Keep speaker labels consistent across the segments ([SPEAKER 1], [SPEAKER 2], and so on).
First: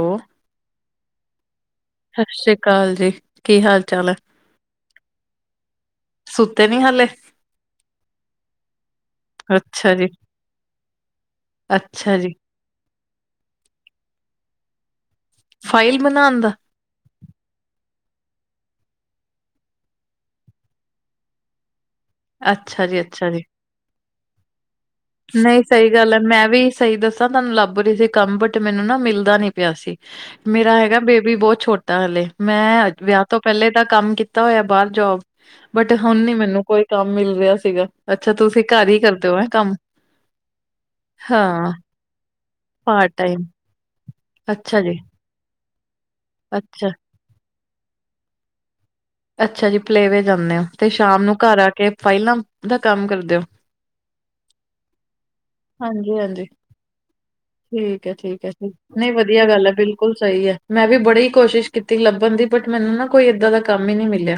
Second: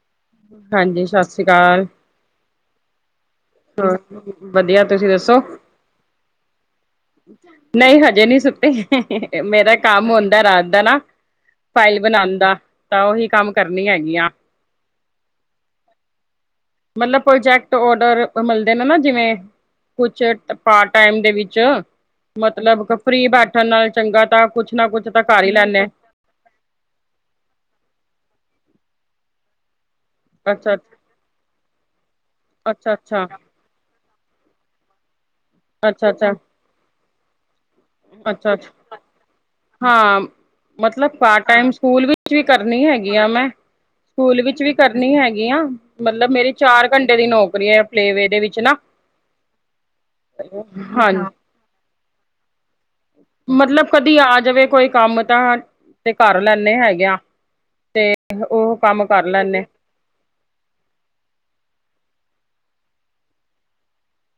[SPEAKER 1] ਓ
[SPEAKER 2] ਹਾਂਜੀ। ਸਸ ਸ੍ਰੀ ਅਕਾਲ।
[SPEAKER 1] ਸਸ ਸ਼੍ਰੀ ਅਕਾਲ ਜੀ। ਕੀ ਹਾਲ ਚਾਲ ਹੈ
[SPEAKER 2] ਹਾਂ, ਵਧੀਆ ਤੁਸੀਂ ਦੱਸੋ?
[SPEAKER 1] ਸੁੱਤੇ ਨੀ ਹਾਲੇ?
[SPEAKER 2] ਨਹੀਂ, ਹਜੇ ਨਹੀਂ ਸੁੱਤੇ। ਮੇਰਾ
[SPEAKER 1] ਅੱਛਾ ਜੀ
[SPEAKER 2] ਕੰਮ ਹੁੰਦਾ, ਰਾਤ ਦਾ ਨਾ। ਫਾਈਲ
[SPEAKER 1] ਅੱਛਾ ਜੀ
[SPEAKER 2] ਬਣਾਣ ਦਾ, ਤਾਂ ਉਹੀ ਕੰਮ ਕਰਨੀ ਹੈਗੀ ਆਂ।
[SPEAKER 1] ਫਾਈਲ ਬਣਾਨ ਦਾ?
[SPEAKER 2] ਮਤਲਬ ਪ੍ਰੋਜੈਕਟ ਔਡਰ। ਉਹ ਮਿਲਦੇ ਨੇ ਨਾ ਜਿਵੇਂ ਕੁੱਛ ਪਾਰ ਟਾਈਮ ਦੇ ਵਿੱਚ ਮਤਲਬ
[SPEAKER 1] ਅੱਛਾ
[SPEAKER 2] ਕਿ
[SPEAKER 1] ਜੀ
[SPEAKER 2] ਫਰੀ
[SPEAKER 1] ਅੱਛਾ ਜੀ
[SPEAKER 2] ਬੈਠਣ ਨਾਲ ਚੰਗਾ ਤਾਂ ਕੁੱਛ ਨਾ ਕੁੱਛ
[SPEAKER 1] ਨਹੀਂ, ਸਹੀ ਗੱਲ ਐ। ਮੈਂ ਵੀ ਸਹੀ ਦੱਸਾਂ ਤੁਹਾਨੂੰ ਲੱਭ ਰਹੀ ਸੀ ਕੰਮ, ਬਟ ਮੈਨੂੰ ਨਾ ਮਿਲਦਾ ਨੀ ਪਿਆ ਸੀ।
[SPEAKER 2] ਅੱਛਾ
[SPEAKER 1] ਮੇਰਾ
[SPEAKER 2] ਅੱਛਾ
[SPEAKER 1] ਹੈਗਾ ਬੇਬੀ ਬੋਤ ਛੋਟਾ ਹਲੇ, ਮੈਂ
[SPEAKER 2] ਅੱਛਾ
[SPEAKER 1] ਵਿਆਹ
[SPEAKER 2] ਅੱਛਾ
[SPEAKER 1] ਤੋਂ ਪੈਹਲੇ ਤਾਂ ਕੰਮ ਕੀਤਾ। ਤਾ ਹੋਇਆ ਬਾਰ ਜੋਬ ਬਟ,
[SPEAKER 2] ਅੱਛਾ
[SPEAKER 1] ਹੁਣ ਨੀ ਮੈਨੂੰ ਕੋਈ ਕੰਮ ਮਿਲ ਰਿਹਾ ਸੀਗਾ। ਅੱਛਾ, ਤੁਸੀਂ ਘਰ ਹੀ ਕਰਦੇ ਓ ਐ ਕੰਮ?
[SPEAKER 2] ਹਾਂ, ਮਤਲਬ ਪਾਰਟ ਟਾਈਮ
[SPEAKER 1] ਹਾਂ
[SPEAKER 2] ਸਕੂਲ ਵੀ ਵੀ ਕਰਨੀ
[SPEAKER 1] ਪਾਰਟ
[SPEAKER 2] ਹੈਗੀ ਆ,
[SPEAKER 1] ਟਾਈਮ
[SPEAKER 2] ਮੈਂ ਸਕੂਲ ਵਿੱਚ ਵੀ
[SPEAKER 1] ਅੱਛਾ ਜੀ
[SPEAKER 2] ਕਰਨੀ ਹੈਗੀ ਐਂ। ਮਤਲਬ ਮੇਰੇ ਚਾਰ
[SPEAKER 1] ਅੱਛਾ
[SPEAKER 2] ਘੰਟੇ ਡੇ ਦੀ ਨੌਕਰੀ ਹੈ, ਪਲੇਵੇ ਦੇ ਵਿੱਚ ਨਾ।
[SPEAKER 1] ਅੱਛਾ ਜੀ, ਪਲੇਵੇ ਜਾਂਦੇ ਹੋ ਤੇ ਸ਼ਾਮ
[SPEAKER 2] ਹਾਂਜੀ
[SPEAKER 1] ਨੂੰ ਘਰ ਆ ਕੇ ਫਾਈਲਾਂ ਦਾ ਕੰਮ ਕਰਦੇ ਹੋ
[SPEAKER 2] ਮਤਲਬ ਕਦੀ ਆ ਜਾਵੇ, ਕੋਈ ਕੰਮ ਤਾਂ ਤੇ ਕਰ
[SPEAKER 1] ਹਾਂਜੀ-ਹਾਂਜੀ,
[SPEAKER 2] ਲੈਣੇ ਹੈਗੇ ਆ।
[SPEAKER 1] ਠੀਕ
[SPEAKER 2] ਤੇ
[SPEAKER 1] ਐ-ਠੀਕ ਐ।
[SPEAKER 2] ਉਹ ਕੰਮ
[SPEAKER 1] ਨਹੀਂ,
[SPEAKER 2] ਕਰ
[SPEAKER 1] ਵਧੀਆ
[SPEAKER 2] ਲੈਂਦੇ
[SPEAKER 1] ਗੱਲ ਐ, ਬਿਲਕੁਲ ਸਹੀ ਐ। ਮੈਂ ਵੀ ਬੜੀ ਕੋਸ਼ਿਸ਼ ਕੀਤੀ, ਲੱਭਣ ਦੀ ਬਟ ਮੈਨੂੰ ਨਾ ਕੋਈ, ਏਦਾਂ ਦਾ ਕੰਮ ਹੀ ਨੀ ਮਿਲਿਆ।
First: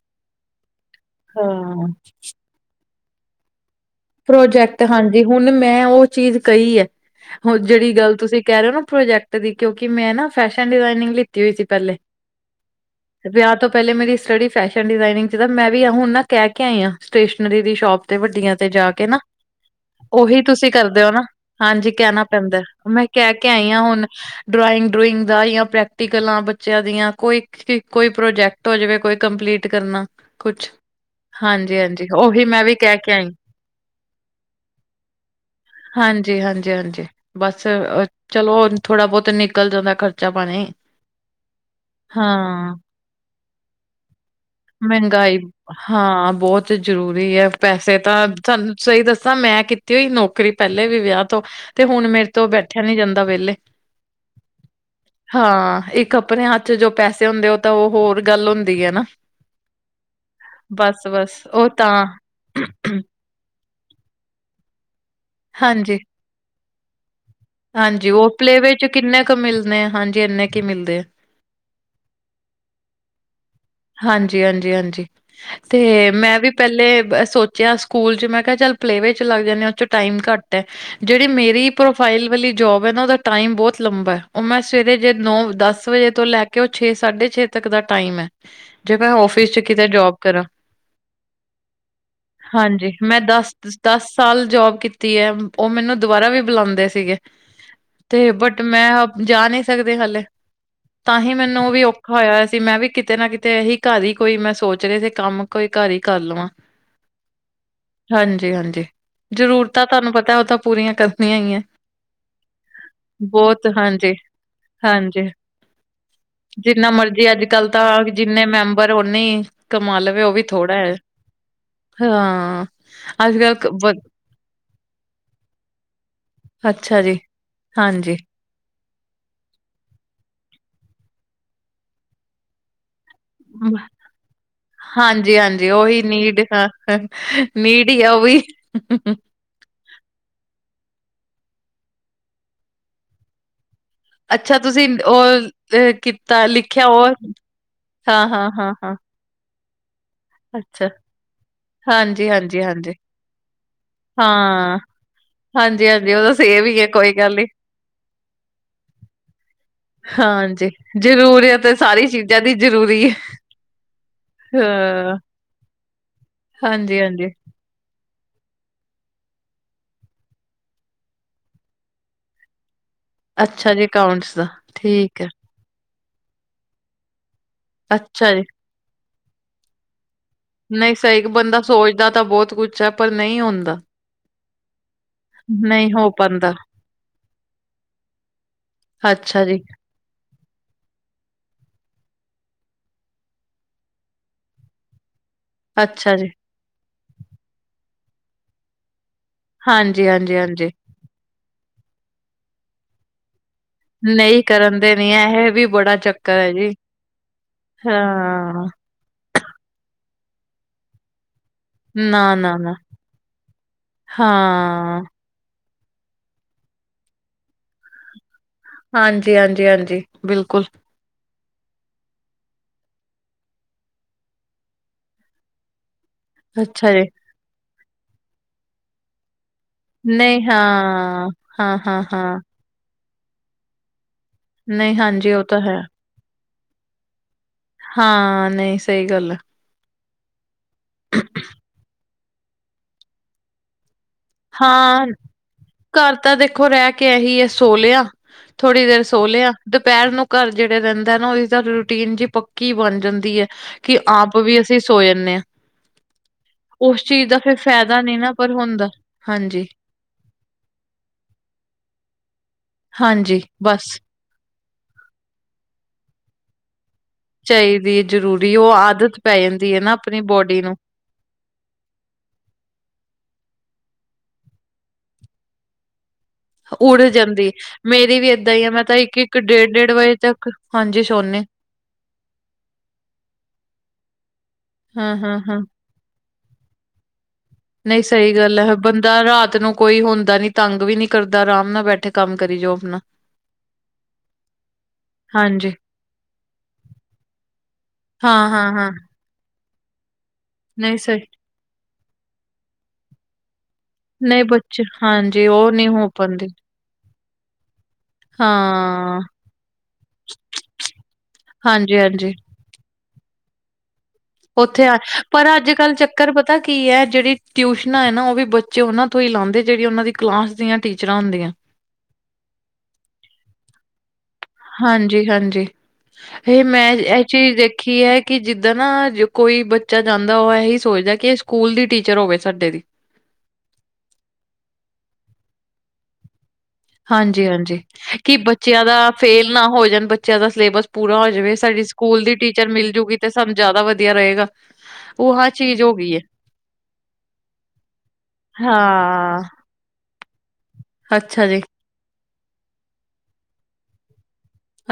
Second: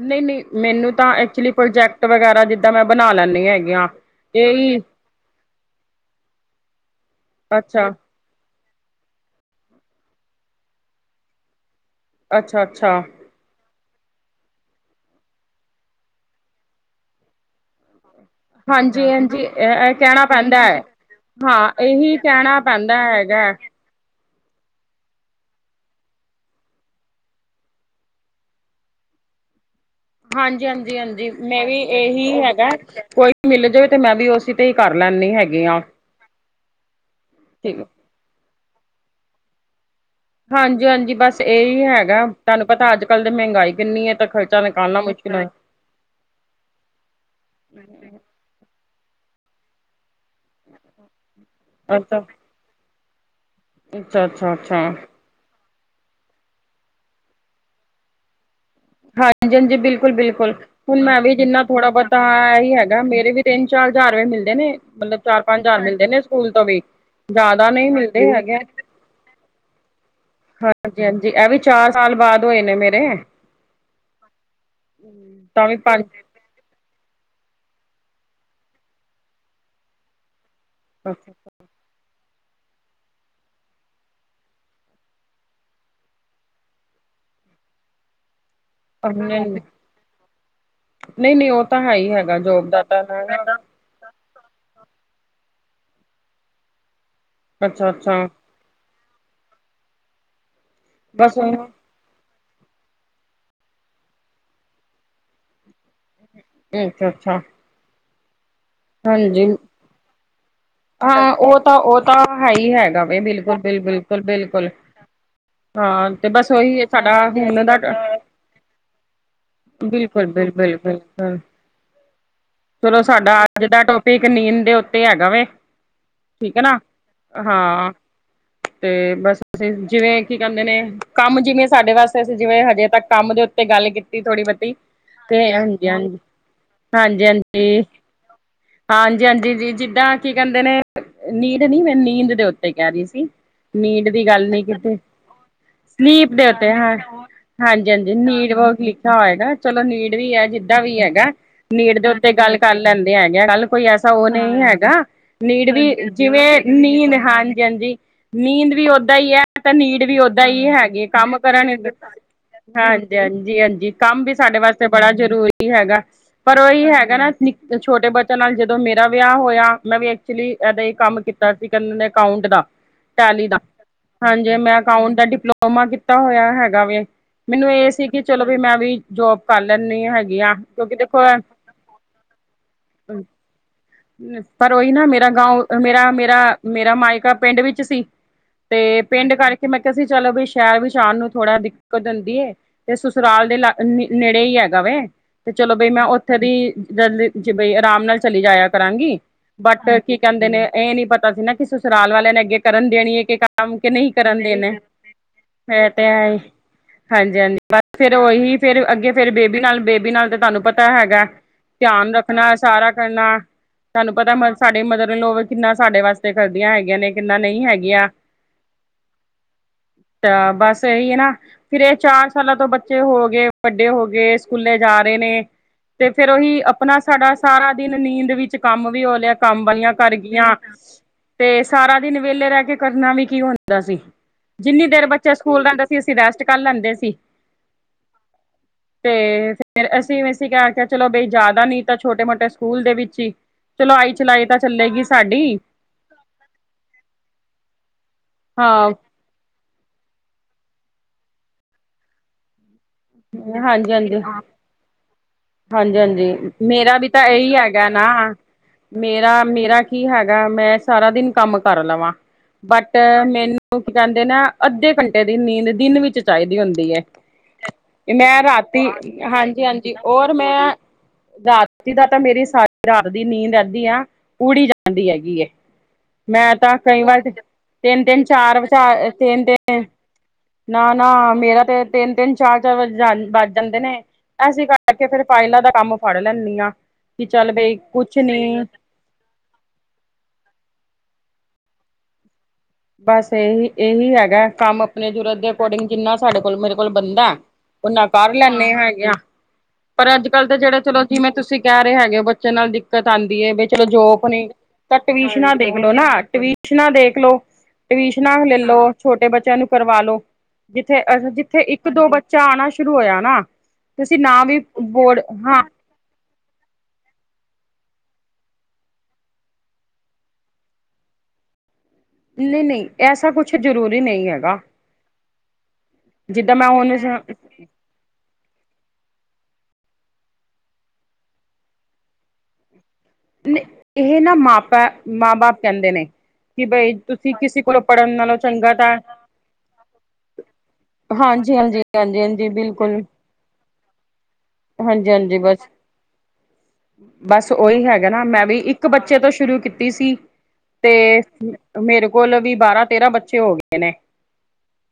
[SPEAKER 2] ਨਹੀਂ-ਨਹੀਂ, ਮੈਨੂੰ ਤਾਂ ਐਕਚੁਲੀ
[SPEAKER 1] ਹਾਂ,
[SPEAKER 2] ਪ੍ਰੋਜੈਕਟ ਵਗੈਰਾ ਜਿੱਦਾਂ ਮੈਂ ਬਣਾ ਲੈਂਨੀ ਹੈਗੀ ਆਂ।
[SPEAKER 1] ਪ੍ਰੋਜੈਕਟ ਹਾਂਜੀ। ਹੁਣ ਮੈਂ ਓ ਚੀਜ਼ ਕਹੀ ਐ। ਓ
[SPEAKER 2] ਅੱਛਾ
[SPEAKER 1] ਜੇਹੜੀ ਗੱਲ ਤੁਸੀਂ ਕੈ ਰਹੇ ਹੋ ਨਾ, ਪ੍ਰੋਜੈਕਟ ਤਬੀ ਕਿਉਂਕਿ ਮੈਂ ਨਾ ਫੈਸ਼ਨ ਡਿਜ਼ਾਇਨਿੰਗ ਲਿੱਤੀ ਹੋਈ ਸੀ, ਪਹਿਲੇ।
[SPEAKER 2] ਅੱਛਾ-ਅੱਛਾ।
[SPEAKER 1] ਵਿਆਹ ਤੋਂ ਪਹਿਲੇ ਮੇਰੀ ਸਟੱਡੀ ਫੈਸ਼ਨ ਡਿਜ਼ਾਇਨਿੰਗ ਚ ਤਾਂ ਮੈਂ ਵੀ ਆ ਹੁਣ ਨਾ, ਕਹਿ ਕੇ ਆਈ ਆ, ਸਟੇਸ਼ਨਰੀ ਦੀ ਸ਼ੋਪ ਤੇ ਵੱਡੀਆਂ ਤੇ ਜਾ ਕੇ
[SPEAKER 2] ਹਾਂਜੀ
[SPEAKER 1] ਨਾ,
[SPEAKER 2] ਹਾਂਜੀ ਇਹ ਕਹਿਣਾ
[SPEAKER 1] ਉਹੀ
[SPEAKER 2] ਪੈਂਦਾ
[SPEAKER 1] ਤੁਸੀਂ
[SPEAKER 2] ਹੈ
[SPEAKER 1] ਕਰਦੇ ਹੋ ਨਾ,
[SPEAKER 2] ਹਾਂ
[SPEAKER 1] ਹਾਂਜੀ।
[SPEAKER 2] ਇਹੀ
[SPEAKER 1] ਕਹਿਣਾ ਪੈਂਦਾ ਮੈਂ ਕਹਿ ਕੇ
[SPEAKER 2] ਹੈਗਾ
[SPEAKER 1] ਆਈ ਹਾਂ ਹੁਣ ਡਰਾਇੰਗ- ਡਰੂਇੰਗ ਦਾ ਜਾਂ ਪ੍ਰੈਕਟੀਕਲਾ ਬੱਚਿਆਂ ਦੀਆਂ ਕੋਈ ਸੀ ਕੋਈ ਪ੍ਰੋਜੈਕਟ ਹੋ ਜਾਵੇ, ਕੋਈ ਕੰਪਲੀਟ ਕਰਨਾ।
[SPEAKER 2] ਹਾਂਜੀ,
[SPEAKER 1] ਕੁਛ
[SPEAKER 2] ਹਾਂਜੀ ਹਾਂਜੀ। ਮੈਂ ਵੀ
[SPEAKER 1] ਹਾਂਜੀ
[SPEAKER 2] ਇਹੀ
[SPEAKER 1] ਉਹੀ ਮੈਂ
[SPEAKER 2] ਹੈਗਾ
[SPEAKER 1] ਵੀ ਕਹਿ ਕੇ ਆਈ
[SPEAKER 2] ਕੋਈ ਮਿਲ ਜੇ ਤੇ ਮੈਂ ਵੀ ਉਸ ਤੇ ਹੀ ਕਰ ਲੈਂਨੀ ਹੈਗੀ ਆ।
[SPEAKER 1] ਹਾਂਜੀ-ਹਾਂਜੀ ਹਾਂਜੀ। ਬਸ, ਚਲੋ ਥੋੜਾ ਬਹੁਤ ਨਿਕਲ ਜਾਂਦਾ ਖਰਚ
[SPEAKER 2] ਹਾਂਜੀ-ਹਾਂਜੀ। ਬਸ ਇਹ ਹੀ ਹੈਗਾ, ਤਾਨੂੰ
[SPEAKER 1] ਹਾਂ
[SPEAKER 2] ਪਤਾ ਅੱਜ ਕੱਲ ਤੇ ਮਹਿੰਗਾਈ ਕਿੰਨੀ ਐ ਤਾਂ ਖਰਚਾ ਨਿਕਾਲਣਾ ਮ
[SPEAKER 1] ਤਾਈ, ਹਾਂ ਬਹੁਤ ਜ਼ਰੂਰੀ ਐ, ਪੈਸੇ ਤਾਂ ਤਾਨੂੰ ਸਹੀ ਦੱਸਾਂ ਮੈਂ ਕੀਤੀ ਹੋਈ ਨੌਕਰੀ ਪਹਿਲੇ ਵੀ ਵਿਆਹ ਤੋਂ, ਤੇ ਹੁਣ ਮੇਰੇ ਤੋਂ ਬੈਠ ਠਿਆ ਨੀ ਜਾਂਦਾ ਵਿਹਲੇ।
[SPEAKER 2] ਅੱਛਾ-ਅੱਛਾ ਅੱਛਾ।
[SPEAKER 1] ਹਾਂ, ਇੱਕ ਆਪਣੇ ਹੱਥ ਚ ਜੋ ਪੈਸੇ ਹੁੰਦੇ। ਉਹ ਤਾਂ ਉਹ ਹੋਰ ਗੱਲ ਹੁੰਦੀ ਐ ਨਾ।
[SPEAKER 2] ਹਾਂਜੀ-ਹਾਂਜੀ, ਬਿਲਕੁਲ- ਬਿਲਕੁਲ, ਹੁਣ ਮੈਂ ਵੀ
[SPEAKER 1] ਬਸ-ਬਸ
[SPEAKER 2] ਜਿੰਨਾ
[SPEAKER 1] ਉਹ
[SPEAKER 2] ਥੋੜਾ
[SPEAKER 1] ਤਾਂ
[SPEAKER 2] ਬਹੁਤਾ ਏਹੀ ਹੈਗਾ ਮੇਰੇ ਵੀ ਤਿੰਨ-ਚਾਰ ਹਜ਼ਾਰ ਮਿਲਦੇ ਨੇ ਮਤਲਬ ਚਾਰ- ਪੰਜ ਹਜ਼ਾਰ
[SPEAKER 1] ਹਾਂਜੀ।
[SPEAKER 2] ਮਿਲਦੇ ਨੇ ਸਕੂਲ ਤੋਂ ਵੀ ਜ਼ਿਆਦਾ ਨਹੀਂ
[SPEAKER 1] ਹਾਂਜੀ।
[SPEAKER 2] ਮਿਲਦੇ
[SPEAKER 1] ਉਹ
[SPEAKER 2] ਹੈਗੇ
[SPEAKER 1] ਪਲੇਵੇ ਵਿੱਚ ਕਿੰਨੇ ਕੁ ਮਿਲਣੇ ਐ, ਹਾਂਜੀ। ਇੰਨੇ ਕੀ ਮਿਲਦੇ ਐ।
[SPEAKER 2] ਜੀ ਇਹ ਵੀ ਚਾਰ ਸਾਲ ਬਾਅਦ ਹੋਏ ਨੇ ਮੇਰੇ।
[SPEAKER 1] ਹਾਂਜੀ-ਹਾਂਜੀ-ਹਾਂਜੀ ਸਹੀ ਐ
[SPEAKER 2] ਤਾਂ ਵੀ ਪੰਜ
[SPEAKER 1] ਤੇ ਮੈਂ ਵੀ ਪਹਿਲੇ ਸੋਚਿਆ ਸਕੂਲ ਚ ਮੈਂ ਕਿਹਾ ਚੱਲ ਪਲੇਵੇ ਚ ਲੱਗ ਜਾਂਦੇ ਆ। ਉਸ ਚ ਟਾਈਮ ਘੱਟ ਘੱਟ ਐ, ਜੇੜੀ ਮੇਰੀ ਪ੍ਰੋਫਾਈਲ ਵਾਲੀ ਜੋਬ ਐ ਨਾ ਉਹਦਾ ਟਾਈਮ ਬੋਤ ਲੰਬਾ ਅ। ਉਹ ਮੈਂ ਸਵੇਰੇ ਜੇ ਨੌ -ਦਸ ਵਜੇ ਤੋਂ ਲੈ ਕੇ ਕਿ ਉਹ ਛੇ-ਸਾਢੇ ਛੇ ਤੱਕ ਦਾ ਟਾਈਮ ਐ। ਜੇ ਮੈਂ
[SPEAKER 2] ਨਹੀਂ
[SPEAKER 1] ਆਫ਼ਿਸ ਚ ਕਿਤੇ ਜੋਬ ਕਰਾਂ।
[SPEAKER 2] ਨਹੀਂ ਨਹੀਂ ਉਹ ਤਾਂ ਹੈ ਹੀ ਹੈਗਾ ਜੋਬ ਦਾ
[SPEAKER 1] ਹਾਂਜੀ
[SPEAKER 2] ਤਾਂ
[SPEAKER 1] ਮੈਂ ਦੱਸ
[SPEAKER 2] ਹੈਗਾ।
[SPEAKER 1] ਦਸ ਸਾਲ ਜੋਬ ਕੀਤੀ ਐ। ਉਹ ਮੈਨੂੰ ਦੁਬਾਰਾ ਵੀ ਬੁਲਾਉਂਦੇ ਸੀਗੇ।
[SPEAKER 2] ਅੱਛਾ ਅੱਛਾ
[SPEAKER 1] ਤੇ ਬਟ ਤੇ ਮੈਂ ਜਾ ਨਹੀਂ ਸਕਦੀ ਹਲੇ, ਤਾਂ ਹੀ
[SPEAKER 2] ਬਸ
[SPEAKER 1] ਮੈਨੂੰ ਉਹ ਵੀ ਔਖਾ ਹੋਇਆ ਸੀ ਮੈਂ ਵੀ ਕਿਤ ਤੇ ਮੈ ਕਿਤੇ ਨੀ ਘਰ ਹੀ ਕੋਈ ਮੈਂ ਸੋਚ ਰਹੇ ਸੀ ਕੰਮ ਕੋਈ ਘਰ ਹੀ ਕਰ ਲਵਾਂ।
[SPEAKER 2] ਅੱਛਾ ਅੱਛਾ।
[SPEAKER 1] ਹਾਂਜੀ-ਹਾਂਜੀ।
[SPEAKER 2] ਹਾਂਜੀ
[SPEAKER 1] ਜ਼ਰੂਰਤਾਂ ਤਾਨੂੰ ਪਤਾ ਉਤਾ
[SPEAKER 2] ਹਾਂ ਉਹ ਤਾਂ- ਉਹ ਤਾਂ ਹੈ ਹੀ ਹੈਗਾ ਵੇ ਬਿਲਕੁਲ
[SPEAKER 1] ਬਹੁਤ
[SPEAKER 2] ਬਿਲ-
[SPEAKER 1] ਹਾਂਜੀ
[SPEAKER 2] ਬਿਲਕੁਲ ਬਿਲਕੁਲ।
[SPEAKER 1] ਹਾਂਜੀ
[SPEAKER 2] ਹਾਂ, ਤੇ ਬਸ ਉਹੀ ਐ ਸਾਡਾ ਹੁਣ ਦਾ
[SPEAKER 1] ਹੋਰ ਜਿੰਨੇ ਮੈਂਬਰ ਉਨੇ ਈ, ਕਮਾ ਲਵੇ
[SPEAKER 2] ਬਿਲਕੁਲ
[SPEAKER 1] ਉਹ ਵੀ
[SPEAKER 2] ਬਿਲ
[SPEAKER 1] ਥੋੜਾ
[SPEAKER 2] ਬਿਲ
[SPEAKER 1] ਹੈ।
[SPEAKER 2] ਬਿਲਕੁਲ
[SPEAKER 1] ਹਾਂ
[SPEAKER 2] ਚਲੋ ਸਾਡਾ ਅੱਜ ਦਾ ਟੋਪਿਕ ਨੀਂਦ ਦੇ ਉੱਤੇ ਹੈਗਾ ਵੇ। ਠੀਕ ਐ ਨਾ,
[SPEAKER 1] ਅੱਛਾ ਜੀ
[SPEAKER 2] ਹਾਂ।
[SPEAKER 1] ਹਾਂਜੀ
[SPEAKER 2] ਤੇ ਬਸ ਅਸੀਂ ਜਿਵੇਂ ਕੀ ਕਹਿੰਦੇ ਨੇ, ਕੰਮ ਜਿਵੇਂ ਸਾਡੇ ਵਾਸਤੇ ਅਸੀਂ ਜਿਵੇਂ ਹਜੇ ਤੱਕ ਕੰਮ ਦੇ ਉੱਤੇ ਗੱਲ ਕੀਤੀ ਥੋੜ੍ਹੀ ਵੱਡੀ। ਤੇ
[SPEAKER 1] ਹਾਂਜੀ-ਹਾਂਜੀ ਉਹੀ
[SPEAKER 2] ਹਾਂਜੀ-ਹਾਂਜ,
[SPEAKER 1] ਨੀਡ ਹਾਂ
[SPEAKER 2] ਹਾਂਜੀ-ਹਾਂਜੀ
[SPEAKER 1] ਨੀਡ ਹੀ ਆ ਉਹ ਵੀ।
[SPEAKER 2] ਹਾਂਜੀ, ਹਾਂਜੀ ਜਿੱਦਾਂ ਕੀ ਕਹਿੰਦੇ ਨੇ, ਨੀਂਦ ਨੀ ਮੈਂ ਨੀਂਦ ਦੇ ਉੱਤੇ ਕਹਿ ਰਹੀ ਸੀ। ਨੀਂਦ ਦੀ ਗੱਲ
[SPEAKER 1] ਅੱਛਾ
[SPEAKER 2] ਨੀ
[SPEAKER 1] ਤੁਸੀਂ
[SPEAKER 2] ਕੀਤੀ।
[SPEAKER 1] ਉਹ ਅ,
[SPEAKER 2] ਸਲੀਪ
[SPEAKER 1] ਕੀਤਾ
[SPEAKER 2] ਦੇ ਉੱਤੇ ਹ
[SPEAKER 1] ਲਿਖਿਆ ਉਹ
[SPEAKER 2] ਹਾਂਜੀ- ਹਾਂਜੀ, ਨੀਡ ਵਰਕ
[SPEAKER 1] ਹਾਂ-ਹਾਂ-ਹਾਂ-ਹਾਂ
[SPEAKER 2] ਲਿਖਿਆ ਹੋਏਗਾ। ਚਲੋ ਨੀਡ ਵੀ ਹੈ, ਜਿੱਦਾਂ
[SPEAKER 1] ਅੱਛਾ
[SPEAKER 2] ਵੀ ਹੈਗਾ ਨੇਟ ਦੇ ਉੱਤੇ ਗੱਲ ਕਰ
[SPEAKER 1] ਹਾਂਜੀ-ਹਾਂਜੀ-ਹਾਂਜੀ
[SPEAKER 2] ਲੈਂਦੇ ਹੈਜੇ ਗੱਲ ਕੋਈ ਐਸਾ ਉਹ ਨਹੀਂ
[SPEAKER 1] ਹਾਂ
[SPEAKER 2] ਹੈਗਾ। ਨੀਡ ਵੀ
[SPEAKER 1] ਹਾਂਜੀ-ਹਾਂਜੀ ਉਹ ਤਾਂ
[SPEAKER 2] ਜਿਵੇਂ
[SPEAKER 1] ਸੇਮ ਹੀ ਹੈ ਕੋਈ
[SPEAKER 2] ਨੀਂਦ।
[SPEAKER 1] ਗੱਲ ਨੀ
[SPEAKER 2] ਹਾਂਜੀ ਹਾਂਜੀ। ਨੀਂਦ ਵੀ ਓਦਾਂ ਈ ਐ ਤਾਂ ਨੀਡ ਵੀ ਓਦਾਂ ਹੀ
[SPEAKER 1] ਹਾਂਜੀ।
[SPEAKER 2] ਹੈਗੀ ਕੰਮ
[SPEAKER 1] ਜ਼ਰੂਰੀਅਤ
[SPEAKER 2] ਕਰਨ,
[SPEAKER 1] ਹੈ, ਸਾਰੀ ਚੀਜ਼ਾਂ ਦੀ ਜ਼ਰੂਰੀ ਹੈ।
[SPEAKER 2] ਹਾਂਜੀ। ਹਾਂਜੀ ਹਾਂਜੀ। ਕਾੰਮ ਵੀ ਸਾਡੇ ਵਾਸਤੇ ਬੜਾ
[SPEAKER 1] ਹਾਂ
[SPEAKER 2] ਜ ਈ ਹੈਗਾ, ਪਰ ਓਈ ਹੈਗਾ
[SPEAKER 1] ਹਾਂਜੀ-ਹਾਂਜੀ।
[SPEAKER 2] ਨਾ, ਨਿਕ ਛੋਟੇ ਬੱਚੇਆਂ ਨਾਲ ਜਦੋਂ ਮੇਰਾ ਵੇਆ ਹੋਏਆ ਮੈਂ ਵੀ ਐਕਚੁਲੀ ਐਦਾ ਈ ਕਾੰਮ ਕੀਤਾ ਸੀ, ਕੈਂਦੇ ਨੇ ਅਕਾਊਂਟ ਦਾ। ਚਾਲੀ ਦਾ,
[SPEAKER 1] ਅੱਛਾ ਜੀ ਅਕਾਊਂਟਸ ਦਾ
[SPEAKER 2] ਹਾਂਜੀ, ਮੈਂ ਅਕਾਊਂਟ
[SPEAKER 1] ਠੀਕ
[SPEAKER 2] ਦਾ
[SPEAKER 1] ਹੈ
[SPEAKER 2] ਡਿਪਲੋਮ ਔਮਾਂ ਕੀਤਾ ਹੋਏਆ ਹੈਗਾ ਵੇ, ਮੈਨੂੰ ਏ ਸੀ ਕਿ
[SPEAKER 1] ਅੱਛਾ ਜੀ।
[SPEAKER 2] ਚਲੋ ਵੀ ਮੈਂ ਵੀ ਜੋਬ ਕਾਰ ਲੈਨੀ ਹੈਗੀਆਂ
[SPEAKER 1] ਨਈ ਸਈਕ ਬੰਦਾ ਸੋਚਦਾ ਤਾਂ ਬੋਤ ਕੁੱਛ ਹੈ, ਪਰ ਨਈ ਹੁੰਦਾ
[SPEAKER 2] ਪਰ ਓਈ ਨਾ, ਮੇਰਾ ਗਾਂਓ,
[SPEAKER 1] ਨਹੀਂ ਹੋ
[SPEAKER 2] ਮੇਰਾ,
[SPEAKER 1] ਪਾਂਦਾ
[SPEAKER 2] ਮੇਰਾ, ਮੇਰਾ ਮਾਏਕਾ ਪਿੰਡ ਵਿੱਚ ਸੀ। ਤੇ ਪਿੰਡ
[SPEAKER 1] ਅੱਛਾ ਜੀ
[SPEAKER 2] ਕਾਰਕੇ ਮੈਂ ਕੇਆ ਸੀ ਚਲੋ ਵੀ ਸ਼ਐਰ ਵਿੱਚ ਆਨ ਨੂੰ ਥੋੜਾ ਦਿੱਕਤ ਦੇਂਦੀ ਏ। ਤੇ ਸੁਸੁਰਾਲ ਦੇ ਲ ਨੇੜੇ ਈ ਹੈਗਾ ਵੇ। ਤੇ ਚਲੋ ਬਈ, ਮੈਂ
[SPEAKER 1] ਅੱਛਾ ਜੀ
[SPEAKER 2] ਓਥੇ ਦੀ ਜਲੀ ਬਈ ਅਰਾਮ ਨਾਲ ਚਲੀ ਜਾਏਆ ਕਰਾਂਗੀ। ਬਟ, ਕੀ ਕੈਂਦੇ ਨੇ,
[SPEAKER 1] ਹਾਂਜੀ-ਹਾਂਜੀ-ਹਾਂਜੀ।
[SPEAKER 2] ਏ ਨੀ ਪਤਾ ਸੀ ਨਾ ਕਿ ਸੂਸਰਾਲ ਵਾਲੈਆਂ ਨੇ ਅੱਗੇ ਕਰਨ ਦੇਣੀ ਏ ਕੇ ਕਾ ਕਾੰਮ ਕੇ ਨਹੀ
[SPEAKER 1] ਨਹੀਂ
[SPEAKER 2] ਕਰਨ ਦੇਨੇ,
[SPEAKER 1] ਦੇ ਨੀ ਹੈ ਇਹ ਵੀ
[SPEAKER 2] ਮੈਂ
[SPEAKER 1] ਬੜਾ
[SPEAKER 2] ਤੇ ਹੈ
[SPEAKER 1] ਚੱਕਰ
[SPEAKER 2] ਈ।
[SPEAKER 1] ਜੀ
[SPEAKER 2] ਹਾਂਜੀ-ਹਾਂਜੀ ਬਾੱਸ ਫੇਰ ਓਹੀ,
[SPEAKER 1] ਹਾਂ
[SPEAKER 2] ਫੇਰ ਅੱਗੇ ਫੇਰ ਬੇਬੀ ਨਾਲ, ਬੇਬੀ ਨਾਲ, ਤੇ ਤੂਆਨੂੰ ਪਤਾ ਹੈਗੈ, ਧੇਆਨ
[SPEAKER 1] ਨਾ
[SPEAKER 2] ਰੱਖਨਾ,
[SPEAKER 1] ਨਾ ਨਾ
[SPEAKER 2] ਸਾਰਾ ਕਰਨਾ ਪਤੈ ਮਰ ਸਾਡੇ
[SPEAKER 1] ਹਾਂ
[SPEAKER 2] ਮਦਰ ਇਨ ਲੌ ਵੇ, ਕਿੱਨਾ ਸਾਡੇ ਵਾਸਤੇ ਕਰਦੀਆਂ ਹੈਗੀਆਂ ਨੇ, ਕਿੰਨਾ ਨਈ ਹੈਗੀਆਂ।
[SPEAKER 1] ਹਾਂਜੀ, ਹਾਂਜੀ, ਹਾਂਜੀ, ਬਿਲਕੁਲ।
[SPEAKER 2] ਸਹੀ ਏ ਨਾ, ਫਿਰ ਏ ਚਾਰ ਸਾਲਾਂ ਤੋਂ ਬੱਚੇ ਹੋਗੇ, ਵੱਡੇ ਹੋਗੇ, ਸਕੂਲੇ ਜਾਰੇ ਨੇ। ਤੇ ਫੇਰ ਓਹੀ
[SPEAKER 1] ਅੱਛਾ
[SPEAKER 2] ਅਪਨਾ,
[SPEAKER 1] ਜੀ
[SPEAKER 2] ਸਾਡਾ ਸਾਰਾ ਦਿਨ ਨੀਂਦ ਵਿੱਚ, ਕਾੰਮ ਵੀ ਹੋ ਲੇਆ, ਕਾੰਮ ਵਾਲੀਆਂ ਕਾਰ
[SPEAKER 1] ਨਹੀਂ
[SPEAKER 2] ਗਿਆਂ,
[SPEAKER 1] ਹਾਂ
[SPEAKER 2] ਤੇ
[SPEAKER 1] ਹਾਂ
[SPEAKER 2] ਸਾਰਾ
[SPEAKER 1] ਹਾਂ
[SPEAKER 2] ਦਿਨ
[SPEAKER 1] ਹਾਂ
[SPEAKER 2] ਵੇਲੇ ਰੈ ਕੇ ਕਰਨਾ ਵੀ ਕੀ ਹੁੰਦੈ ਅਸੀ। ਜਿੰਨੀ
[SPEAKER 1] ਨਹੀਂ
[SPEAKER 2] ਦੇਰ
[SPEAKER 1] ਹਾਂਜੀ
[SPEAKER 2] ਬੱਚੇ
[SPEAKER 1] ਉਹ ਤਾਂ
[SPEAKER 2] ਸਕੂਲ
[SPEAKER 1] ਹੈ
[SPEAKER 2] ਰੈਂਦੇ ਸੀ, ਅਸੀ ਰੈਸਟ ਕਾਰ ਲੈਂਦੇ ਸੀ।
[SPEAKER 1] ਹਾਂ, ਨਈ, ਸਈ ਗੱਲ ਐ।
[SPEAKER 2] ਤੇ ਫੇਰ ਅਸੀ ਵੇਸੀ ਕੇ ਆਖੇਆ ਚਲੋ ਬਈ ਜਾਦਾ ਨੀ ਤਾਂ ਛੋਟੇ-ਮੋਟੇ ਸੂਕੂਲ ਦੇ ਵਿੱਚ ਈ। ਚਲੋ ਆਈ ਚਲਾਈ ਤਾਂ ਚੱਲੇਗੀ ਸਾਡੀ।
[SPEAKER 1] ਘਾਰ ਤਾਂ ਦੇਖੋ, ਰੈ ਕੇ ਐਹੀ ਏ, ਸੋ ਲੇਆ, ਥੋੜ੍ਹੀ
[SPEAKER 2] ਹਾਂ
[SPEAKER 1] ਦੇਰ ਸੌ ਲੇਆ, ਦੁਪੈਰ ਨੂੰ ਘਾਰ ਜੇੜੇ ਰੈਂਦਾ ਨਾ, ਓਦੀ ਤਾ ਰੂਟੀਨ ਜੀ ਪੱਕੀ ਬਾਨ ਜਾਂਦੀ ਏ ਕਿ ਆਪ ਵੀ ਅਸੀ ਸੋ ਜਾਨੇ ਆ।
[SPEAKER 2] ਹਾਂਜੀ-ਹਾਂਜੀ ਮੇਰਾ ਵੀ ਤਾ ਐਈ ਹੈਗਾ
[SPEAKER 1] ਫਾਇਦਾ
[SPEAKER 2] ਨਾ,
[SPEAKER 1] ਨਹੀਂ ਪਰ ਹੁੰਦਾ ਹਾਂਜੀ
[SPEAKER 2] ਮੇਰਾ-ਮੇਰਾ ਕੀ ਹੈਗਾ, ਮੈਂ ਸਾਰਾ ਦਿਨ ਕਾੰਮ ਕਾਰ ਲਵਾਂ, ਬਟ
[SPEAKER 1] ਹਾਂਜੀ
[SPEAKER 2] ਮੈਨੂੰ ਕੀ
[SPEAKER 1] ਬਸ
[SPEAKER 2] ਕੈਂਦੇ ਨਾ ਅੱਧੇ ਘੰਟੇ ਦੀ ਨੀਂਦ ਦਿਨ ਵਿੱਚ ਚਾਈਦੀ ਹੁੰਦੀ ਏ।
[SPEAKER 1] ਚਾਈਦੀ ਏ ਜਰੂਰੀ, ਓ ਆਦਤ ਪੈ
[SPEAKER 2] ਹਾਂਜੀ
[SPEAKER 1] ਜਾਂਦੀ ਏ ਨਾ, ਅਪਨੀ ਬੋਡੀ ਨੂੰ।
[SPEAKER 2] ਤੀ ਦਾ ਤਾਂ ਮੇਰੀ ਸਾਰੀ ਰਾਤ ਦੀ ਨੀਂਦ ਐੱਦੀ ਆਂ, ਉੜ ਈ ਜਾਂਦੀ ਹੈਗੀ ਏ। ਮੈਂ ਤਾਂ
[SPEAKER 1] ਉੜ
[SPEAKER 2] ਕਈ ਵਾਰੀ,
[SPEAKER 1] ਜਾਂਦੀ ਮੇਰੀ
[SPEAKER 2] ਤਿੰਨ-ਤਿੰਨ
[SPEAKER 1] ਵੀ ਏਦਾਂ ਹੀ ਆ ਮੈਂ ਤਾਂ
[SPEAKER 2] ਚਾਰ-ਚਾਰ,
[SPEAKER 1] ਇੱਕ ਇੱਕ ਡੇਢ
[SPEAKER 2] ਤਿੰਨ-ਤਿੰਨ
[SPEAKER 1] ਡੇਢ ਵਜੇ ਤੱਕ ਹਾਂਜੀ
[SPEAKER 2] ਨਾ-ਨਾ
[SPEAKER 1] ਸੋਨੇ
[SPEAKER 2] ਮੇਰਾ ਤੇ ਤਿੰਨ-ਤਿੰਨ ਚਾਰ ਸਵਜ ਜਾਨ ਵਾੱਜ ਜਾਂਦੇ ਨੇ, ਐਸੀ ਕਾਰਕੇ
[SPEAKER 1] ਹਾਂ
[SPEAKER 2] ਫੇਰ
[SPEAKER 1] ਹਾਂ
[SPEAKER 2] ਫਾਈਲਾਂ
[SPEAKER 1] ਹਾਂ
[SPEAKER 2] ਦਾ ਕਾੰਮ ਫਾੜ ਲੈਂਨੀ ਆਂ ਵੀ ਚੱਲ ਬਈ
[SPEAKER 1] ਨਈ
[SPEAKER 2] ਕੁਛ
[SPEAKER 1] ਸਈ ਗਾੱਲ
[SPEAKER 2] ਨੀ
[SPEAKER 1] ਐ ਹਬ ਬੰਦਾ ਰਾਤ ਨੂੰ ਕੋਈ ਹੋਂਦਾ ਨੀ, ਤਾੰਗ ਵੀ ਨੀ ਕਰਦਾ ਰਾਮ ਨਾਲ ਬੈਠੇ ਕਾੰਮ ਕਰੀ ਜਾਓ। ਆਪਣਾ
[SPEAKER 2] ਬਾੱਸ ਏਹੀ-ਏਹੀ ਹੈਗੈ, ਕਾੰਮ ਅਪਨੀ ਜ਼ਰੂਰਤ ਦੇ
[SPEAKER 1] ਹਾਂਜੀ
[SPEAKER 2] ਐਕੋਰਡਿੰਗ ਜਿੰਨਾ ਸਾਡੇ ਕੋਲ, ਮੇਰੇ ਕੋਲ ਬਨਦੈ ਓਨਾਂ ਕਾਰ
[SPEAKER 1] ਹਾਂ ਹਾਂ
[SPEAKER 2] ਲੈਂਨੇ
[SPEAKER 1] ਹਾਂ
[SPEAKER 2] ਹੈਗੇ ਆ। ਪਰ ਅੱਜ-ਕੱਲ ਤਾਂ ਜੇੜੇ
[SPEAKER 1] ਨਹੀਂ
[SPEAKER 2] ਚਲੋ
[SPEAKER 1] ਸਹੀ
[SPEAKER 2] ਜਿਵੇਂ ਤੂਸੀ ਕੈਰੇ ਹੈਗੇ ਓ, ਬੱਚੇਆਂ ਨਾਲ ਦਿੱਕਤ ਆਂਦੀ ਏ ਬਈ ਚਲੋ ਜੋ
[SPEAKER 1] ਨਹੀਂ
[SPEAKER 2] ਅਪਨੀ,
[SPEAKER 1] ਬੱਚੇ
[SPEAKER 2] ਪਰ
[SPEAKER 1] ਹਾਂਜੀ
[SPEAKER 2] ਟਵਿਸ਼ਨਾਂ
[SPEAKER 1] ਉਹ ਨਹੀਂ
[SPEAKER 2] ਦੇਖਲੋ ਨਾ,
[SPEAKER 1] ਹੋ ਪਾਉਂਦੀ
[SPEAKER 2] ਟਵਿਸ਼ਨਾਂ ਦੇਖਲੋ ਟਿਊਸ਼ਨਾਂ ਲੈਲੋ,
[SPEAKER 1] ਹਾਂ
[SPEAKER 2] ਛੋਟੇ ਬੱਚੇਆਂ ਨੂੰ ਕਰਵਾਲੋ, ਜਿੱਥੇ ਅ ਜਿੱਥੇ
[SPEAKER 1] ਹਾਂਜੀ
[SPEAKER 2] ਇੱਕ-ਦੋ
[SPEAKER 1] ਹਾਂਜੀ
[SPEAKER 2] ਬੱਚਾ ਆਣਾ ਸ਼ੁ ਸ਼ੁਰੂ ਹੋਏਆ ਨਾ ਤੁਸੀਂ ਨਾ ਵੀ
[SPEAKER 1] ਓਥੇ ਆ,
[SPEAKER 2] ਬੋਰਡ
[SPEAKER 1] ਪਰ
[SPEAKER 2] ਹਾਂ
[SPEAKER 1] ਅੱਜ-ਕੱਲ ਚ ਕਰ ਪਤੈ ਕੀ ਐ ਜੜੀ ਟਿਊਸ਼ਨਾਂ ਐ ਨਾ ਓ ਵੀ ਬੱਚੇ ਓਨਾਂ ਥੋਂ ਈ ਲਾਂਦੇ ਜੇੜੀ ਓਨਾਂ ਦੀ ਕਲਾਸ ਦੀਆਂ ਟੀਚਰਾਂ ਹੁੰਦੀਐਂ।
[SPEAKER 2] ਨਈ-ਨਈ ਐਸਾ ਕੁਛ ਜਰੂਰੀ ਨਈ ਹੈਗਾ।
[SPEAKER 1] ਹਾਂਜੀ-ਹਾਂਜੀ,
[SPEAKER 2] ਜਿੱਦਾਂ
[SPEAKER 1] ਫੇਰ ਮੈਂ
[SPEAKER 2] ਹੁਣ
[SPEAKER 1] ਐ ਚੀਜ ਦੇਖੀ ਐ ਕਿ ਜਿੱਦਾਂ ਨਾ ਜੇ ਕੋਈ ਬੱਚਾ ਜਾਂਦਾ ਓ ਐਹੀ ਸੋਚਦੈ ਕਿ ਐ ਸਕੂਲ ਦੀ ਟੀਚਰ ਹੋਵੇ ਸਾਡੇ ਦੀ।
[SPEAKER 2] ਨ ਏਹ ਨਾ ਮਾਂ ਪਾ, ਮਾਂ ਬਾਪ ਕੈਂਦੇ ਨੇ। ਕਿ ਬਈ ਤੁਸੀਂ ਕਿਸੇ
[SPEAKER 1] ਹਾਂਜੀ-ਹਾਂਜੀ
[SPEAKER 2] ਕੋਲੋਂ ਪੜ੍ਹਨ
[SPEAKER 1] ਕਿ
[SPEAKER 2] ਨਾਲੋਂ ਚੰਗਾ
[SPEAKER 1] ਬੱਚੇਆਂ ਦਾ
[SPEAKER 2] ਤਾਂ
[SPEAKER 1] ਫੇਲ ਨਾ ਹੋ ਜਾਣ ਬੱਚੇਆਂ ਦਾ ਸਲੇਬਸ ਪੂਰਾ ਹੋ ਜਵੇ।
[SPEAKER 2] ਹਾਂਜੀ ਹਾਂਜੀ
[SPEAKER 1] ਸਾਡੀ
[SPEAKER 2] ਹਾਂਜੀ
[SPEAKER 1] ਸਕੂਲ ਦੀ
[SPEAKER 2] ਹਾਂਜੀ
[SPEAKER 1] ਟੀਚਰ
[SPEAKER 2] ਬਿਲਕੁਲ
[SPEAKER 1] ਮਿਲਜੂਗੀ ਤੇ ਸਾਨੂੰ ਜਾਦਾ ਵਧੀਆ ਰਏਗਾ।
[SPEAKER 2] ਹਾਂਜੀ
[SPEAKER 1] ਓ
[SPEAKER 2] ਹਾਂਜੀ
[SPEAKER 1] ਹਾ
[SPEAKER 2] ਬਸ
[SPEAKER 1] ਚੀਜ਼ ਹੋ ਗੀ ਐ।
[SPEAKER 2] ਬਸ ਓਈ ਹੈਗੈ ਨਾ। ਮੈਂ ਵੀ ਇੱਕ ਬੱਚੇ ਤੋਂ
[SPEAKER 1] ਹਾਂ
[SPEAKER 2] ਸ਼ੁਰੂ ਕੀਤੀ ਸੀ ਤੇ
[SPEAKER 1] ਅੱਛਾ ਜੀ
[SPEAKER 2] ਮੇਰੇ ਕੋਲ ਅਭੀ ਬਾਰਾਂ ਤੇਰਾਂ ਬੱਚੇ ਹੋ ਗੇ ਨੇ।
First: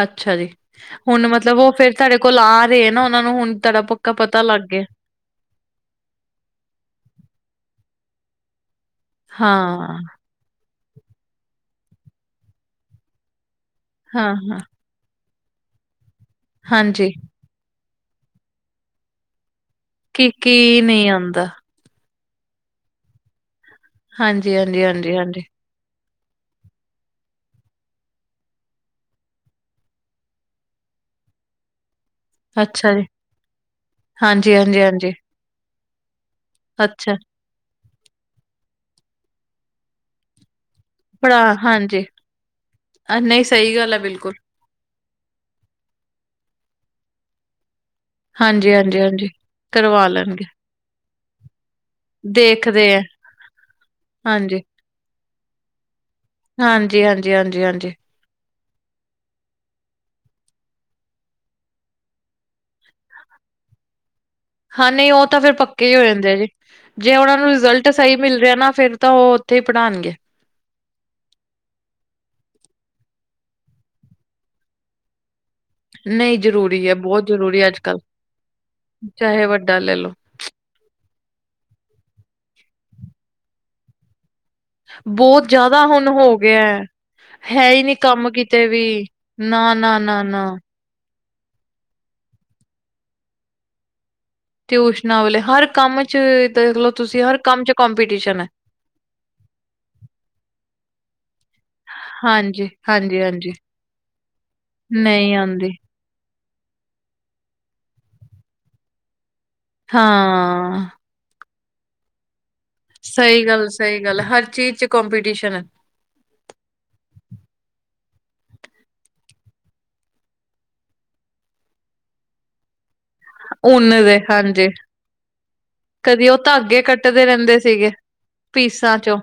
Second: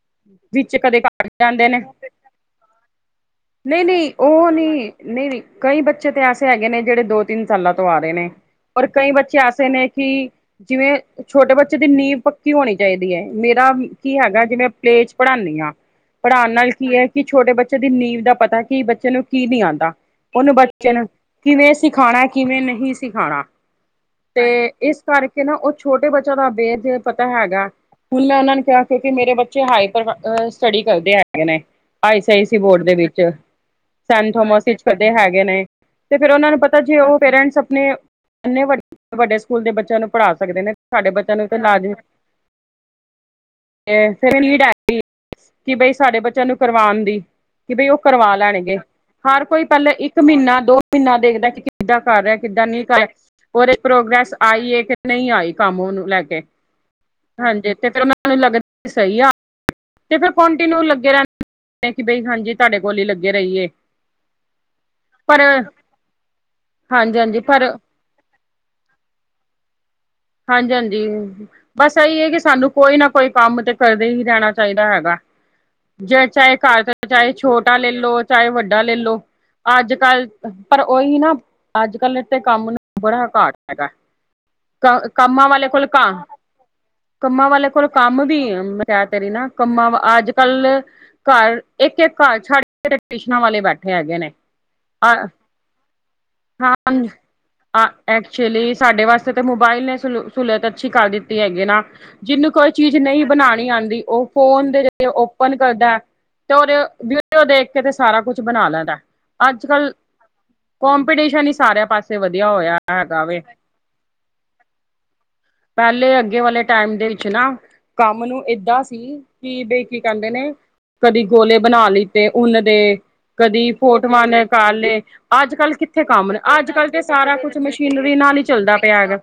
[SPEAKER 1] ਅੱਛਾ ਜੀ।
[SPEAKER 2] ਵਿੱਚ ਕਦੇ
[SPEAKER 1] ਹੁਣ
[SPEAKER 2] ਘੱਟ
[SPEAKER 1] ਮਤਲਬ
[SPEAKER 2] ਜਾਂਦੇ
[SPEAKER 1] ਓ
[SPEAKER 2] ਨੇ
[SPEAKER 1] ਫੇਰ ਤਾਡੇ ਕੋਲ ਆ ਰੇ ਐ ਨਾ ਓਨਾਂ ਨੂੰ ਹੁਣ ਤੁਆਡਾ ਪੱਕਾ ਪਤਾ ਲੱਗ ਗਿਐ।
[SPEAKER 2] ਨਈ-ਨਈ ਕਈ ਬੱਚੇ ਤੇ ਐਸੇ ਹੈਗੇ ਨੇ ਜੜੇ ਦੋ-ਤਿੰਨ ਸਾਲਾਂ ਤੋਂ ਆ ਰੇ ਨੇ। ਔਰ ਕਈ ਬੱਚੇ ਐਸੇ ਨੇ
[SPEAKER 1] ਹਾਂ
[SPEAKER 2] ਕਿ ਜਿਵੇਂ ਛੋਟੇ ਬੱਚੇ ਦੀ ਨੀਂਵ ਪੱਕੀ ਹੋਣੀ ਚਾਈਦੀ ਏ। ਮੇਰਾ ਕੀ
[SPEAKER 1] ਹਾਂ
[SPEAKER 2] ਹੈਗਾ
[SPEAKER 1] ਹਾਂ
[SPEAKER 2] ਜਿਵੇਂ ਪਲੇ 'ਚ ਪੜ੍ਹਾਂਨੀ ਆਂ। ਪੜਾਨ ਨਾਲ ਕੀ ਐ
[SPEAKER 1] ਹਾਂਜੀ
[SPEAKER 2] ਕਿ ਛੋਟੇ ਬੱ ਚੇ ਦੀ ਨੀਂਵ ਦਾ ਪਤੈ ਕੀ ਬੱਚੇ ਨੂੰ ਕੀ ਨੀ ਆਂਦਾ।
[SPEAKER 1] ਕੀ
[SPEAKER 2] ਓਨੂੰ
[SPEAKER 1] ਕੀ
[SPEAKER 2] ਬੱਚੇ ਨੂੰ
[SPEAKER 1] ਨਹੀਂ ਆਉਂਦਾ
[SPEAKER 2] ਕਿਵੇਂ ਸਿਖਾਣੈ ਕਿਵੇਂ ਨਹੀਂ ਸਿਖਾਣਾ
[SPEAKER 1] ਹਾਂਜੀ
[SPEAKER 2] ਤੇ
[SPEAKER 1] ਹਾਂਜੀ
[SPEAKER 2] ਇਸ
[SPEAKER 1] ਹਾਂਜੀ ਹਾਂਜੀ
[SPEAKER 2] ਕਰਕੇ ਨਾ ਓ ਛੋਟੇ ਬੱਚੇਆਂ ਦਾ ਬੇ ਜ ਪਤਾ ਹੈਗੈ ਹੁਣ ਮੈਂ ਓਨਾਂ ਨੂੰ ਕਿਆ ਕਿਉਂਕਿ ਮੇਰੇ ਬੱਚੇ ਹਾਈਪਰ ਬ ਅ ਸਟਡੀ ਕਰਦੇ ਹੈਗੇ ਨੇ ਆਈ ਸੀ ਆਈ ਸੀ ਬੋਰਡ
[SPEAKER 1] ਅੱਛਾ
[SPEAKER 2] ਦੇ
[SPEAKER 1] ਜੀ
[SPEAKER 2] ਵਿੱਚ। ਸੈਨ
[SPEAKER 1] ਹਾਂਜੀ
[SPEAKER 2] ਥੋਮਸ
[SPEAKER 1] ਹਾਂਜੀ
[SPEAKER 2] ਇੱਚ
[SPEAKER 1] ਹਾਂਜੀ
[SPEAKER 2] ਪੜਦੇ ਹੈਗੇ ਨੇ ਤੇ ਫੇਰ ਓਨਾਂ ਪਤੈ ਜੇ
[SPEAKER 1] ਅੱਛਾ,
[SPEAKER 2] ਓ ਪੇਰੈਂਟਸ ਆਪਣੇ ਏਨੇ ਵ ਵੱਡੇ ਸਕੂਲ ਦੇ ਬੱਚੇਆਂ ਨੂੰ ਪੜ੍ਹਾ ਸਕਦੇ ਨੇ ਸਾਡੇ ਬੱਚੇਆਂ ਨੂੰ ਵੀ
[SPEAKER 1] ਪੜ੍ਹਾ
[SPEAKER 2] ਤੇ ਲਾਜ ਈ,
[SPEAKER 1] ਹਾਂਜੀ, ਅ, ਨਹੀਂ ਸਹੀ ਗੱਲ ਹੈ
[SPEAKER 2] ਤੇ
[SPEAKER 1] ਬਿਲਕੁਲ।
[SPEAKER 2] ਫੇਰ ਏ ਨੀਡ ਐ ਕਿ ਬਈ ਸਾਡੇ ਬੱਚੇਆਂ ਨੂੰ ਕਰਵਾਨ ਦੀ ਕਿ ਬਈ ਓ ਕਰਵਾ
[SPEAKER 1] ਹਾਂਜੀ,
[SPEAKER 2] ਲੈਣਗੇ।
[SPEAKER 1] ਹਾਂਜੀ, ਹਾਂਜੀ
[SPEAKER 2] ਹਰ ਕੋਈ ਪੈਲੇ
[SPEAKER 1] ਕਰਵਾ
[SPEAKER 2] ਇੱਕ
[SPEAKER 1] ਲੈਣਗੇ,
[SPEAKER 2] ਮੀਨ੍ਹਾਂ, ਦੋ ਮੀਨ੍ਹਾ ਦੇਖਦੈ ਕਿ ਕਿੱਦਾਂ ਕਰ ਰੇਐ, ਕਿੱਦਾਂ ਨੀ
[SPEAKER 1] ਦੇਖਦੇ ਆ।
[SPEAKER 2] ਕਰ ਔਰ ਏ ਪ੍ਰੋਗ੍ਰੈਸ
[SPEAKER 1] ਹਾਂਜੀ,
[SPEAKER 2] ਆਈ ਏ ਕੇ ਨਈ ਆਈ ਕੰਮ ਓਨੂੰ ਲੈ ਕੇ।
[SPEAKER 1] ਜੀ, ਹਾਂਜੀ-ਹਾਂਜੀ।
[SPEAKER 2] ਏੱਥੇ ਤੇ ਓਨਾਂ ਨੂੰ ਲੱਗਦ ਸਈ ਆ। ਤੇ ਫੇਰ ਕੋਂਟੀਨਿਊ ਲੱਗੇ ਰੈਂਦੇ ਕਿ ਬਈ ਹਾਂਜੀ ਤੁਆਡੇ ਕੋਲ ਈ ਲੱਗੇ ਰਈਏ।
[SPEAKER 1] ਹਾਂ ਨਈ ਓ ਤਾਂ ਫੇਰ ਪੱਕੇ ਏ ਹੋਏ ਹੁੰਦੇ ਆ ਜੀ ਜੇ
[SPEAKER 2] ਹਾਂਜੀ
[SPEAKER 1] ਓਨਾਂ
[SPEAKER 2] ਹਾਂਜੀ
[SPEAKER 1] ਨੂੰ
[SPEAKER 2] ਪਰ
[SPEAKER 1] ਰਿਜ਼ਲਟ ਸਈ ਮਿਲ ਰੇਆ ਨਾ ਫੇਰ ਤਾਂ ਓ ਓਥੇ ਈ ਪੜਾਣਗੇ।
[SPEAKER 2] ਹਾਂਜੀ-ਹਾਂਜੀ। ਬਸ ਓਈ ਏ ਕਿ ਸਾਨੂੰ ਕੋਈ ਨਾ ਕੋਈ ਕੰਮ ਤੇ ਕਰਦੇ ਹੀ ਰੈਣਾ ਚਾਈਦਾ ਹੈਗਾ। ਜਦ
[SPEAKER 1] ਨਹੀਂ
[SPEAKER 2] ਚਾਏ ਘਾਰ
[SPEAKER 1] ਜ਼ਰੂਰੀ ਹੈ, ਬਹੁਤ
[SPEAKER 2] ਚਾਏ
[SPEAKER 1] ਜ਼ਰੂਰੀ ਹੈ
[SPEAKER 2] ਛੋਟਾ ਲੇਲ
[SPEAKER 1] ਅੱਜ-ਕੱਲ੍ਹ।
[SPEAKER 2] ਲੋਂ ਚਾਹੇ ਵੱਡਾ ਲੇਲ ਲੋ।
[SPEAKER 1] ਚਾਹੇ ਵੱਡਾ
[SPEAKER 2] ਅੱਜ
[SPEAKER 1] ਲੈ ਲੋ,
[SPEAKER 2] ਕਾੱਲ ਪਰ ਓਈ ਨਾ ਅੱਜ ਕਾੱਲ ਤੇ ਕੰਮ ਨੂੰ ਬੜਾ ਘਾਟ ਹੈਗੈ। ਕ
[SPEAKER 1] ਬਹੁਤ
[SPEAKER 2] ਕੰਮਾਂ ਵਾਲੇ
[SPEAKER 1] ਜ਼ਿਆਦਾ
[SPEAKER 2] ਕੋਲ
[SPEAKER 1] ਹੁਣ
[SPEAKER 2] ਕਾਮ
[SPEAKER 1] ਹੋ ਗਿਆ ਹੈ।
[SPEAKER 2] ਕੰਮਾਂ ਵਾਲੇ
[SPEAKER 1] ਹੈ ਹੀ
[SPEAKER 2] ਕੋਲ
[SPEAKER 1] ਨੀ
[SPEAKER 2] ਕੰਮ ਵੀ ਅ
[SPEAKER 1] ਕਿਤੇ
[SPEAKER 2] ਮੈਂ ਕੈ ਤੇ ਰੀ ਨਾ ਕੰਮਾਂ ਵ ਅੱਜ ਕਾੱਲ ਘਰ ਏੱਕ-ਏੱਕ ਘਰ ਛੱਡ ਕੇ ਤੇ ਟਿਊਸ਼ਨਾਂ ਵਾਲੇ ਬੈਠੇ ਹੈਗੇ ਨੇ।
[SPEAKER 1] ਟਿਊਸ਼ਨਾਂ
[SPEAKER 2] ਅ
[SPEAKER 1] ਵਾਲੇ ਹਰ ਕੰਮ 'ਚ ਦੇਖਲੋ
[SPEAKER 2] ਹਾਂ
[SPEAKER 1] ਤੁਸੀਂ ਹਰ ਕੰਮ 'ਚ
[SPEAKER 2] ਆ
[SPEAKER 1] ਕੰਪੀਟੀਸ਼ਨ ਹੈ,
[SPEAKER 2] ਐਕਚੁਲੀ ਸਾਡੇ ਵਾਸੇ ਤੇ ਮੋਬਾਇਲ ਨੇ ਸੁਲੁ ਸੁਲਤ ਅੱਛੀ ਕਰ ਦਿੱਤੀ ਹੈਗੀ ਏ ਨਾ। ਜਿੰਨੂ
[SPEAKER 1] ਹਾਂਜੀ,
[SPEAKER 2] ਕੋਈ ਚੀਜ
[SPEAKER 1] ਹਾਂਜੀ,
[SPEAKER 2] ਨਈ
[SPEAKER 1] ਹਾਂਜੀ।
[SPEAKER 2] ਬਣਾਣੀ ਆਂਦੀ ਓ ਫੋਨ ਦੇ [unintelligible]
[SPEAKER 1] ਨਹੀਂ
[SPEAKER 2] ਓਪਨ
[SPEAKER 1] ਆਂਦੀ
[SPEAKER 2] ਕਰਦੈ ਤੇ ਔਰ ਵੀਡੀਓ ਦੇਖ ਕੇ ਤੇ ਸਾਰਾ ਕੁਛ ਬਣਾ ਲੈਂਦੈ। ਅੱਜ ਕੱਲ
[SPEAKER 1] ਹਾਂ
[SPEAKER 2] ਕੋ ਪੀਟੀਸ਼ਨ ਹੀ ਸਾਰੇਆਂ ਪਾਸੇ ਵਧੇਆ ਹੋਏਐ।
[SPEAKER 1] ਸਈ ਗੱਲ-ਸਈ ਗੱਲ ਐ। ਹਰ ਚੀਜ਼ 'ਚ ਕੋਂਪੀਟੀਸ਼ਨ ਐ।
[SPEAKER 2] ਪੈਲੇ ਅੱਗੇ ਵਾਲੇ ਟਾਈਮ ਦੇ ਵਿੱਚ ਨਾ ਕੰਮ ਨੂੰ ਏਦਾਂ ਸੀ ਕੀ ਬਈ ਕੀ ਕੈਂਦੇ ਨੇ ਕਦੀ ਗੋਲੇ ਬਨਾ ਲਿਤੇ ਉਨ ਦੇ ਕਦੀ
[SPEAKER 1] ਉੱਨ ਦੇ
[SPEAKER 2] ਫੋਟਵਾਂ
[SPEAKER 1] ਹਾਂਜੀ
[SPEAKER 2] ਨਿਕਾਲ ਲਏ ਅੱਜ-ਕੱਲ੍ਹ ਕਿੱਥੇ
[SPEAKER 1] ਕਦੀ
[SPEAKER 2] ਕੰਮ ਨ,
[SPEAKER 1] ਉਹ ਧਾਗੇ
[SPEAKER 2] ਅੱਜ-ਕੱਲ੍ਹ ਤੇ
[SPEAKER 1] ਕੱਟਦੇ
[SPEAKER 2] ਸਾਰਾ ਕੁਛ
[SPEAKER 1] ਰਹਿੰਦੇ ਸੀਗੇ
[SPEAKER 2] ਮਸ਼ੀਨਰੀ ਨਾਲ ਹੀ ਚੱਲਦਾ
[SPEAKER 1] ਪੀਸਾਂ
[SPEAKER 2] ਪਿਆ
[SPEAKER 1] ਚੋਂ
[SPEAKER 2] ਹੈਗਾ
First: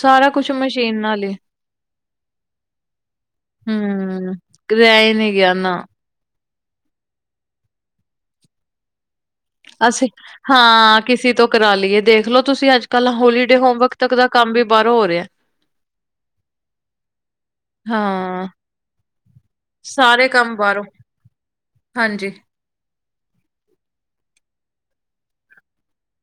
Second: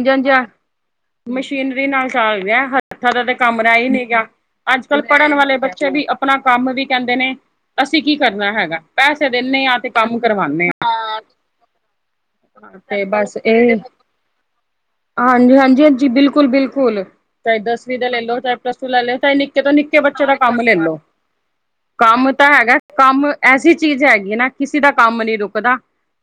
[SPEAKER 1] ਸਾਰਾ
[SPEAKER 2] ਹਾਂ,
[SPEAKER 1] ਕੁਛ ਮਸ਼ੀਨ ਨਾਲ ਹੀ
[SPEAKER 2] ਮਸ਼ੀਨਰੀ ਨਾਲ ਚੱਲ ਰਿਹੈ ਹੱਥਾਂ ਦਾ ਤਾਂ ਕੰਮ ਰੈ ਈ ਨਈ ਗਿਆ
[SPEAKER 1] ਹੂੰ
[SPEAKER 2] ਅੱਜ-ਕੱਲ੍ਹ
[SPEAKER 1] ਰਹਿ ਹੀ
[SPEAKER 2] ਪੜ੍ਹਨ
[SPEAKER 1] ਨਹੀਂ ਗਿਆ
[SPEAKER 2] ਵਾਲੇ
[SPEAKER 1] ਨਾ
[SPEAKER 2] ਬੱਚੇ ਵੀ ਆਪਣਾ ਕੰਮ ਵੀ ਕਹਿੰਦੇ ਨੇ ਅਸੀਂ ਕੀ ਕਰਨਾ ਹੈਗਾ ਪੈਸੇ ਦੇਨੇ ਆਂ ਤੇ
[SPEAKER 1] ਅਸੀਂ
[SPEAKER 2] ਕੰਮ ਕਰਵਾਨੇ
[SPEAKER 1] ਹਾਂ
[SPEAKER 2] ਆਂ
[SPEAKER 1] ਕਿਸੇ ਤੋਂ ਕਰਾ ਲਈਏ ਦੇਖਲੋ ਤੁਸੀਂ ਅੱਜ
[SPEAKER 2] ਤੇ
[SPEAKER 1] ਕੱਲ
[SPEAKER 2] ਬਸ
[SPEAKER 1] ਹੋਲੀਡੇ ਹੋਮਵਰਕ ਤੱਕ ਦਾ ਕੰਮ ਵੀ ਬਾਹਰੋਂ ਹੋ ਰਿਹਾ
[SPEAKER 2] ਹਾਂਜੀ-ਹਾਂਜੀ-ਹਾਂਜੀ, ਬਿਲਕੁਲ-ਬਿਲਕੁਲ ਚਾਏ ਦਸਵੀਂ ਦਾ ਲੈ ਲੋ,
[SPEAKER 1] ਹਾਂ
[SPEAKER 2] ਚਾਏ ਪਲੱਸ ਟੂ ਲੈ ਲੋ ਚਾਏ ਨਿੱਕੇ ਤੋਂ ਨਿੱਕੇ ਬੱਚੇ
[SPEAKER 1] ਸਾਰੇ
[SPEAKER 2] ਦਾ ਕੰਮ
[SPEAKER 1] ਬਾਹਰੋਂ
[SPEAKER 2] ਲੈਲੋ
[SPEAKER 1] ਹਾਂਜੀ
[SPEAKER 2] ਹਿਨਾ, ਕੰਮ ਐਸੀ ਚੀਜ਼ ਹੈਗੀ ਨਾ ਕਿਸੇ ਦਾ ਕੰਮ ਨਹੀਂ ਰੁਕਦਾ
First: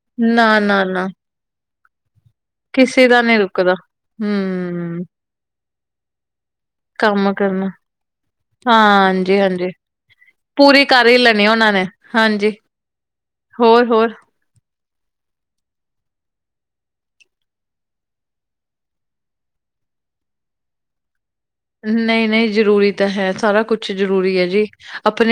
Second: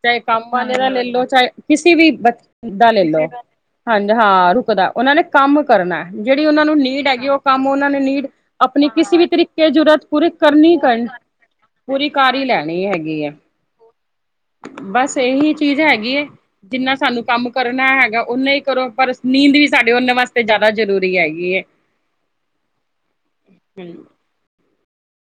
[SPEAKER 2] ਚਾਏ ਕੰਮ
[SPEAKER 1] ਨਾ
[SPEAKER 2] ਵਾਲੇ
[SPEAKER 1] ਨਾ
[SPEAKER 2] ਦਾ ਲੈ
[SPEAKER 1] ਨਾ
[SPEAKER 2] ਲੋ ਚਾਹੇ ਕਿਸੀ ਵੀ ਬ ਜਿਦਾ ਲੈ
[SPEAKER 1] ਕਿਸੇ ਦਾ
[SPEAKER 2] ਲੈ
[SPEAKER 1] ਨਹੀਂ ਰੁਕਦਾ
[SPEAKER 2] ਹਾਂਜੀ ਹਾਂ ਰੁਕਦਾ
[SPEAKER 1] ਹੂੰ
[SPEAKER 2] ਓਹਨਾਂ ਨੇ ਕੰਮ ਕਰਨੈ, ਜਿਹੜੀ ਉਹਨਾਂ ਨੂੰ ਨੀਡ ਹੈਗੀ ਓਹ ਕੰਮ ਓਹਨਾਂ ਨੇ ਨੀਡ ਆਪਣੀ ਕਿਸੀ ਵੀ
[SPEAKER 1] ਹਾਂਜੀ ਹਾਂਜੀ
[SPEAKER 2] ਤਰੀਕੇ ਜੂਰਤ ਪੂਰੀ ਕਰਨੀ ਕਰਨੀ
[SPEAKER 1] ਕਰ ਹੀ ਲੈਣੀ ਉਹਨਾਂ ਨੇ
[SPEAKER 2] ਪੂਰੀ ਕਾਰ ਹੀ
[SPEAKER 1] ਹਾਂਜੀ
[SPEAKER 2] ਲੈਣੀ ਹੈਗੀ ਐ
[SPEAKER 1] ਹੋਰ-ਹੋਰ
[SPEAKER 2] ਬਸ ਏਹੀ ਚੀਜ਼ ਹੈਗੀ ਏ ਜਿੰਨਾ ਸਾਨੂੰ ਕੰਮ ਕਰਨਾ ਹੈਗਾ ਓਨਾ ਹੀ ਕਰੋ ਪਰ ਨੀਂਦ ਵੀ ਸਾਡੇ ਉਹਨਾਂ ਵਾਸਤੇ ਜਾਦਾ ਜਰੂਰੀ ਹੈਗੀ ਏ
[SPEAKER 1] ਨਹੀਂ-ਨਹੀਂ, ਜਰੂਰੀ ਤਾਂ ਹੈ ਸਾਰਾ ਕੁਛ
[SPEAKER 2] ਏ।
[SPEAKER 1] ਜਰੂਰੀ ਹੈ ਜੀ ਆਪਣੇ